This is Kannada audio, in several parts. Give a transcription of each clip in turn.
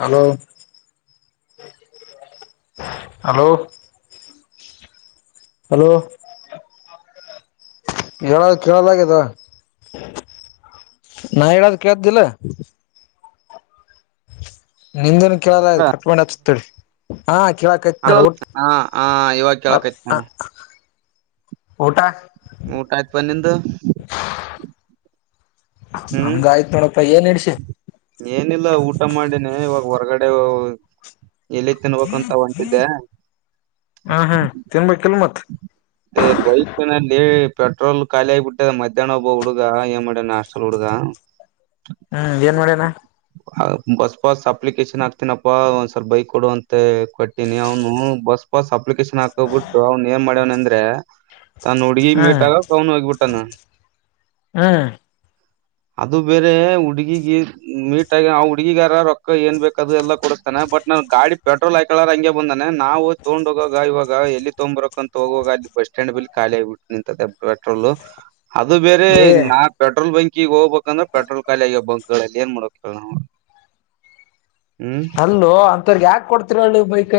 ಹಲೋ ಹಲೋ ಹಲೋ ಹೇಳ ಕೇಳಲಾಗದ ನಾ -ಹೇಳದು ಕೇಳ್ದಿಲ್ಲ ನಿಂದನ್ ಕೇಳದ ಆ ಹಾ ಕಟ್ ಮಾಡೊಂಡಿ ಹತ್ತತಿ. [unintelligible] ಹಾ -ಕೇಳಕತ್ ನ -ಊ- ಹಾ ಇವಾಗ ಕೇಳಕೈತ್ ಹ ನೋಡ ಊಟಾ ಊಟ ಆಯ್ತ್ ಪ ನಿಂದು ಹಂಗ ಆಯ್ತ್ ನೋಡಪ್ಪ ಏನ್ ಹಸಿ. ಏನಿಲ್ಲ ಊಟ ಮಾಡಿನಿ ಇವಾಗ ಹೊರಗಡೆ ಎಲ್ಲಿ ತಿನ್ಬೇಕಂತ ಹ್ಮ್ ಹೊಂಟಿದ್ದೆ -ಹ್ಮ್ -ತಿನ್ಬೇಕ ಕೆಲ್ ಮತ್. ಬಯತ ನಾನ ಹೇಳ. ಪೆಟ್ರೋಲ್ ಖಾಲಿ ಆಗಿಬಿಟ್ಟ ಮಧ್ಯಾಹ್ನ ಒಬ್ಬ ಹುಡುಗ ಏನ್ ಮಾಡಡ ನ ಹಾಸ್ಟೇಲ್ ಹುಡುಗ ಹ್ಮ್- ಏನ್ ಮಾಡ್ಯನಾ ಬಸ್ ಪಾಸ್ ಅಪ್ಲಿಕೇಶನ್ ಆಕ್ತನಪ್ಪಾ ಒಂದ್ಸವಲ್ಪ ಬೈಕ್ ಕೊಡುವ ಅಂತೆ ಕೊಟ್ಟೀನಿ ಅವನು ಬಸ್ ಪಾಸ್ಪ್ ಅಪ್ಲಿಕೇಶನ್ ಹಾಕೋಗ್ಬಿಟ್ಟು ಅವ್ನು ಏನ್ ಮಾಡ್ಯವನ ಅಂದ್ರೆ. ತಾನು ಹುಡಗಿ ಹ್ಮ್ ಮೇಟಗಾಕ ಕೌನು ಹಗಬುಟ್ಟಾನ ಹ್ಮ್ ಅದು ಬೇರೆ ಹುಡ್ಗಿಗ ಮೀಟ್ಗ ಹುಡ್ಗಿಗಾರ ರೊಕ್ ಏನ ಬೇಕಕ್ ಅದು ಎಲ್ಲ ಕೊಡಕ್ತಾನ ಬಟ್ ನನ್ ಗಾಡಿ ಪೆಟ್ರೋಲ್ ಹಾಕಳಾರ ಹಂಗೆ ಬಂದಾನೆ ನಾವು ತಗೊಂಡ ಹೋಗ ಇವಾಗ- ಎಲ್ಲಿ ತೊಂಬ್ರಕ್ಂತ ಹೋಗುವಾಗ ಅಲ್ಲಿ ಬಸ್ ಸ್ಟ್ಯಾಂಡ್ ಬಲಿ ಖಾಲಿ ಆಗಬಟ್ಟು ನಿಂತ ಪೆಟ್ರೋಲ್- ಅದು ಬೇರೆ ಏ ನಾ ಪೆಟ್ರೋಲ್ ಬಂಕ, ಈಗ್ ಹೋಗ್ಬೇಕಂದ್ರೆ ಪೆಟ್ರೋಲ್ ಖಾಲಿ ಆಗ್ಯ ಬಂಕ್ಗಳಲ್ಲಿ ಏನ್ ಮಾಡ ಕೇಳ ನಾವು. ಹ್ಮ್ ಅಲ್ಲು ಅಂತವರ್ಗ ಯಾಕ ಕೊಡ್ತೀರ -ನೀ -ಬೈಕ್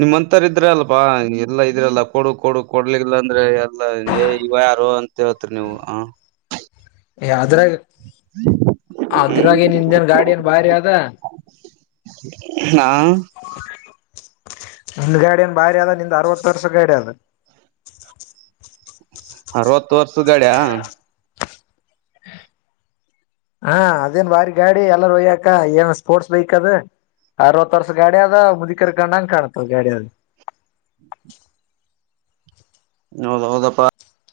ನಿಮ್ಮಂತರ ಇದ್ರ ಅಲ್ಪಾ ಎಲ್ಲಾ ಇದ್ರಲ್ಲ ಕೊಡು ಕೊಡು ಕೊಡ್ಲಿಲ್ಲ ಅಂದ್ರೆ ಎಲ್ಲ. ಯಾರು ಅಂತ ಹೇತ್ರಿ ನೀವು- ಹ ಅದ್ರಾಗ ಅದ್ರಾಗ ನ ಇಜನ ಗಾಡಿ ಏನ್ ಭಾರಿ ಅದ ಹಾ ನಿಂದ ಗಾಡ ಏನ ಭಾರಿ ಆದದ ನಿಂದ ಅರವತ್ತು ವರ್ಷ ಗಾಡಿ ಅದ. ಅರವತ್ತು ವರ್ಷದ ಗಾಡಿಯ ಹಾ ಅದೇನ ಬಾರಿ ಗಾಡಿ ಎಲ್ಲಾರ ಒಯ್ಯಕ ಏನ್ ಸ್ಪೋರ್ಟ್ಸ್ ಬೈಕ್ ಅದ ಅರವತ್ತು ವರ್ಷ ಗಾಡಿ ಆದ ಮುದಕರ ಕಣಂಗ ಕಾಣತದ ಗಾಡಿ ಆದ ಹೌದ ಹೌದಪ್ಪ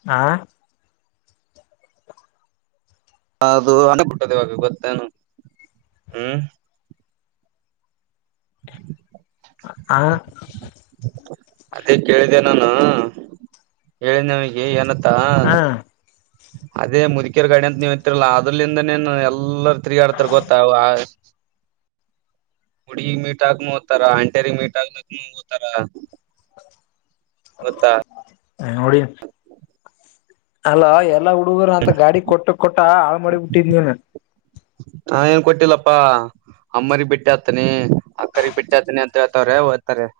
ಆ ಅದು ಅನ್ಬಟ್ಟದೆ ಇವಾಗ ಗೊತ್ತೇನು ಹ್ಮ್ ಆ ಅದೇ ಕೇಳಿದೆ ನಾನು ಹೇಳಿದೆ ನಮಗೆ ಏನ ಹಾ ಅದೇ ಮುದುಕಿಯರ ಗಾಡೆ ಅಂತ ನೀವ್ ಇತ್ತರ್ಲ್ಲಾ ಅದ್ರಲಿಂದನೇನು ಎಲ್ಲಾರ ತಿರುಗಾಡ್ತರ್ ಗೊತ್ತ [inaudible] ಹುಡಿಗಿ ಮೀಟ್ ಅಗಲಕಾನು ಹೋತರ ಅಂಟರಿ ಮೀಟ್ ಹಾಲಕ್ ನತಾರ [inaudible] ಗೋತ್ತ ಹ ನೋಡಿ ಅಲ್ಲ ಎಲ್ಲಾ ಹುಡುಗರು ಅಂತ ಗಾಡಿ ಕೊಟ್ಟ ಕೊಟ್ಟ ಹಾಳು ಮಾಡಿ ಬಿಟ್ಟಿದ್ನನ್ ಹಾ ಏನ್ ಕೊಟ್ಟಿಲ್ಲಪ್ಪಾ ಅಮ್ಮ ಬಿಟ್ಟ ಹತನಿ ಅಕ್ಕರ್ ಬಿಟ್ಟ ಹತನಿ ಅಂತ ರವ ಅತಾರೆ [inaudible]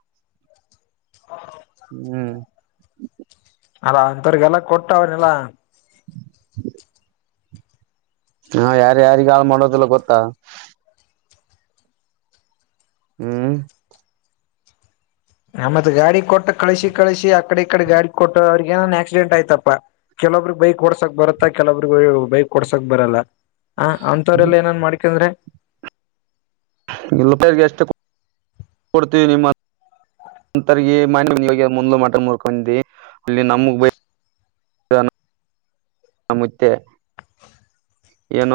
ಹೌ [inaudible] ಹ್ಮ್ ಅಲ್ಲ ಅಂಂತವ್ರಿಗೆಲ್ಲ ಕೊಟ್ಟ ಅವನಲ್ಲಾ ಹಾ ಯಾರ ಯಾರಿಗ ಹಾಳು ಮಾಡೋದಿಲ್ಲ ಗೊತ್ತಾ ಹ್ಮ್ ನಮ್ಮತ್ ಗಾಡಿ ಕೊಟ್ಟ ಕಳಸಿ ಕಳಸಿ ಆಕಡೆ ಈ ಕಡೆ ಗಾಡಿ ಕೊಟ್ಟ ಅವ್ರಗ ಏನನ್ ಆಕ್ಸಿಡೆಂಟ್ ಆಯ್ತಾ ಕೆಲೊಬ್ರಗ್ ಬೈಕ್ ಓಡ್ಸಕ್ ಬರತ್ತ ಕೆಲೊಬ್ರಿಗೆ ಬೈಕ್ ಡ್ಸಕ್ ಬರಲ್ಲ ಹ ಅಂತವ್ರಲ್ಲ ಏನನ್ ಮಾಡಕಂದ್ರೆ ಗಲ್ಲ ಪೈರಿಗೆ ಅಷ್ಟೇ ಕೊಡ್ತೀವಿ ನಿಮ್ಮ [unintelligible] ಒಂತರ್ಗ ಮ ಮೊಲು ಮಟ ಮೂರ್ಕೊಂಡಿ ಅಲ್ಲಿ ನಮಗ್ ಬ ಆ ಮುತ್ತೆ ಏನೂ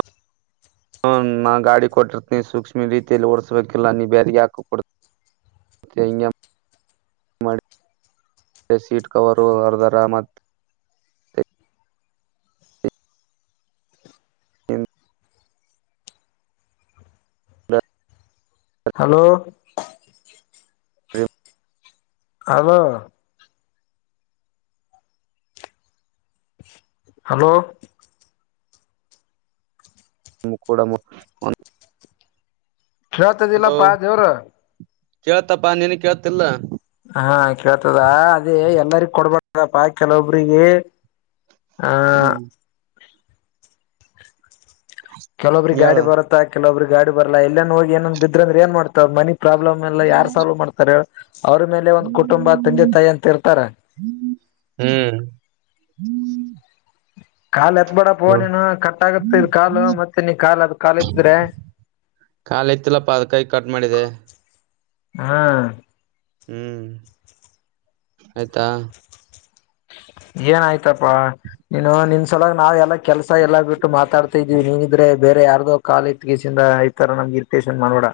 ಹ ನಾ ಗಾಡಿ ಕೊಟ್ಟಿರ್ತನಿ ಸೂಕ್ಷ್ಮ ರೀತಿಯಲ್ಲಿ ಓಡಸ್ಬೇಕಿಲ್ಲ ನೀ ಬೇಾರಿ ಯಾಕ ಕೊಡ್ತಿ ಮತ್ತೆ ಅಯ ಮಾಡಿ [inaudible] ಅದೆ ಸೀಟ್ ಕವರು ಹರ್ದರ್ ಮತ್ತೆ ಮತ್ತೆ ಹಲೋ [inaudible] ಹಲೋ ಹ ಹಲೋ ನೀ ಕೂಡ [unintelligible] ಹಲೋ ಕಳ್ತದಿಲ್ಲಪ್ಪ ದೇವರ ಕೇಳ್ತಪ್ಪಾ ನೀನ ಕೇಳ್ತಿಲ್ಲ ಹಾ ಪಾ ಕೆಲೊಬ್ರರಿಗೆ ಆ ಹ್ಮ್ ಕೆಲೊಬ್ರಿಗೆ ಗಾಡಿ ಹೇಳು ಬರತ್ತಾ ಕೆಲವೊಬ್ರ ಗಾಡಿ ಬರ್ಲ್ಲ ಎಲ್ಲಂದನ್ ಹೋಗಿ ಏನಂದ ಬಿದ್ರಂದ್ರೆ ಏನ್ ಮಾಡ್ತಾವ ಮನಿ ಪ್ರಾಬ್ಲಮ್ ಎಲ್ಲ ಯಾರ್ ಸಾಲ್ವ್ ಮಾಡ್ತಾರೆ ಹೇಳು ಅವ್ರ ಮೇಲೆ ಒಂದ್ ಕುಟುಂಬ ತಂದೆ ತಾಯಿ ಅಂತ ಇರ್ತಾರ ಹ್ಮ್ [inaudible] ಹ್ಮ [inaudible] ಕಾ ಎತ್ಬೇಡಪ್ಪ ಹ ನೀನು ಕಟ್ಟಟ್ಗತ್ತ ಇದ್ ಕಾಲು ಮತ್ತೆ ನೀ ಕಾಲ್ ಅದ ಕಾಲ್ ಏತ್ತೆದರೆ ಕಾಲ ಇತ್ತಲ್ಲ ಪಾದ ಕಾಯಿ ಕಟ್ ಮಾಡಿದೆ ಹಾ ಹ್ಮ್ ಆಯ್ತಾ [inaudible] ಏನ್ ಆಯ್ತಪ್ಪಾ ನೀನು ನಿನ್ಸಲ ನಾವ್ ಎಲ್ಲಾ ಕೆಲ್ಸ ಎಲ್ಲಾ ಬಿಟ್ಟು ಮಾತಾಡ್ತಾ ಇದಿದೀವಿ ನೀನಿದ್ರೆ ಬೇ ಬೇರೆ ಯಾರ್ದೋ ಕಾಲ್ ಇತ್ಗಸಿಂದ ಇತಾರ ನಮ್ಗೆ ಇರಿಟೇಷನ್ ಮಾಡಬೇಡ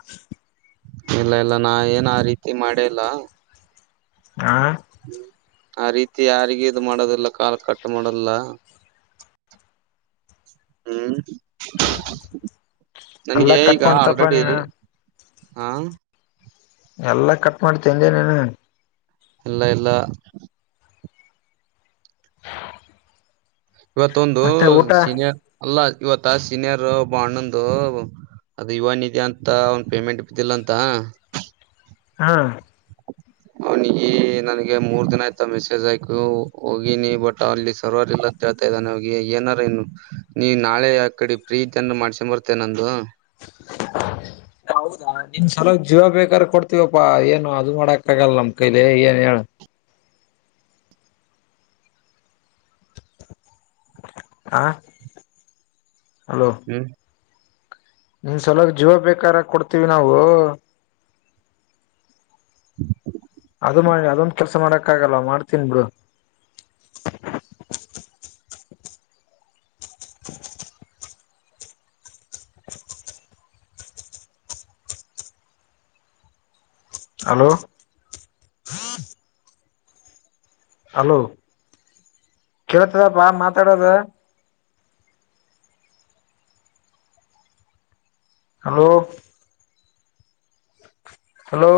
ಇಲ್ಲ ಇಲ್ಲ ನಾ ಏನ್ ಆ ರೀತಿ ಮಾಡೇಲ್ಲ ಹ ಆ ರೀತಿ ಯಾರಿಗೆ ಇದು ಮಾಡೋದಿಲ್ಲ ಕಾಲ್ ಕಟ್ ಮಾಡಲ್ಲ ಹ್ಮ್ ಎಲ್ಲಾ ನನ್ಗೆ ಈಗ ಕಟ್ ಮಾಡ್ತಪ್ಪಾ ಆಲ್ರೆಡಿ ನೀನು ಹಾ ಎಲ್ಲಾ ಕಟ್ ಮಾಡ್ತಂದನನು ಎಲ್ಲ ಎಲ್ಲ [inaudible] ಇವತ್ತೊಂದು ಮತ್ತೆ ಊಟ ಸೀನಿಯರ್ ಅಲ್ಲ ಇವತ್ತ ಸೀನಿಯರ್ ಓಬ ಅಣ್ಣಂದು ಅದ ಇವ ನಿದ್ದಿ ಅಂತ ಅವನ್ ಪೇಮೆಂಟ್ ಬಿದ್ದಿಲ್ಲ ಅಂತ ಹಾ ಅವನಿಗೆ ನನ್ಗೆ ಮೂರ್ ದಿನ ಆಯ್ತ ಮೆಸೇಜ್ ಆಯ್ತು ಹೋಗಿನಿ ಬಟ್ ಅಲ್ಲಿ ಸರ್ವರ್ ಇಲ್ಲಂತ ಹೇಳ್ತ ಗೆ ಏನಾರ ಇನ್ನು ನೀ ನಾಳೆ ಆ ಕಡೆ ಪ್ರೀತಿಯನ್ನ ಮಾಡ್ಸಂಬರ್ತೇ ನಂದು [inaudible] ಹೌದಾ ನಿನ್ ಸಲ ಜೀವ ಬೇಕಾದಾರ ಕೊಡ್ತೀವಪ್ಪಾ ಏನು ಅದು ಮಾಡಕ್ ಆಗಲ್ಲ ನಮ್ ಕೈಲಿ ಏನ್ ಹೇಳ ಹಾ ಹಲೋ ಹ್ಮ್ ನಿನ್ ಸಲ ಜೀವ ಬೇಕಾರ ಕೊಡ್ತೀವಿ ನಾವು ಹ್ಮ [inaudible] ಅದು ಮಾಡಿ ಅದೊಂದು ಕೆಲಸ ಮಾಡಕ್ ಆಗಲ್ ಮಾಡ್ತೀನ್ ಬಿಡು [inaudible] ಹಲೋ ಹಲೋ ಕೇಳತದಪ್ಪಾ ಮಾತಾಡೋದ ಹಲೋ ಹಲೋ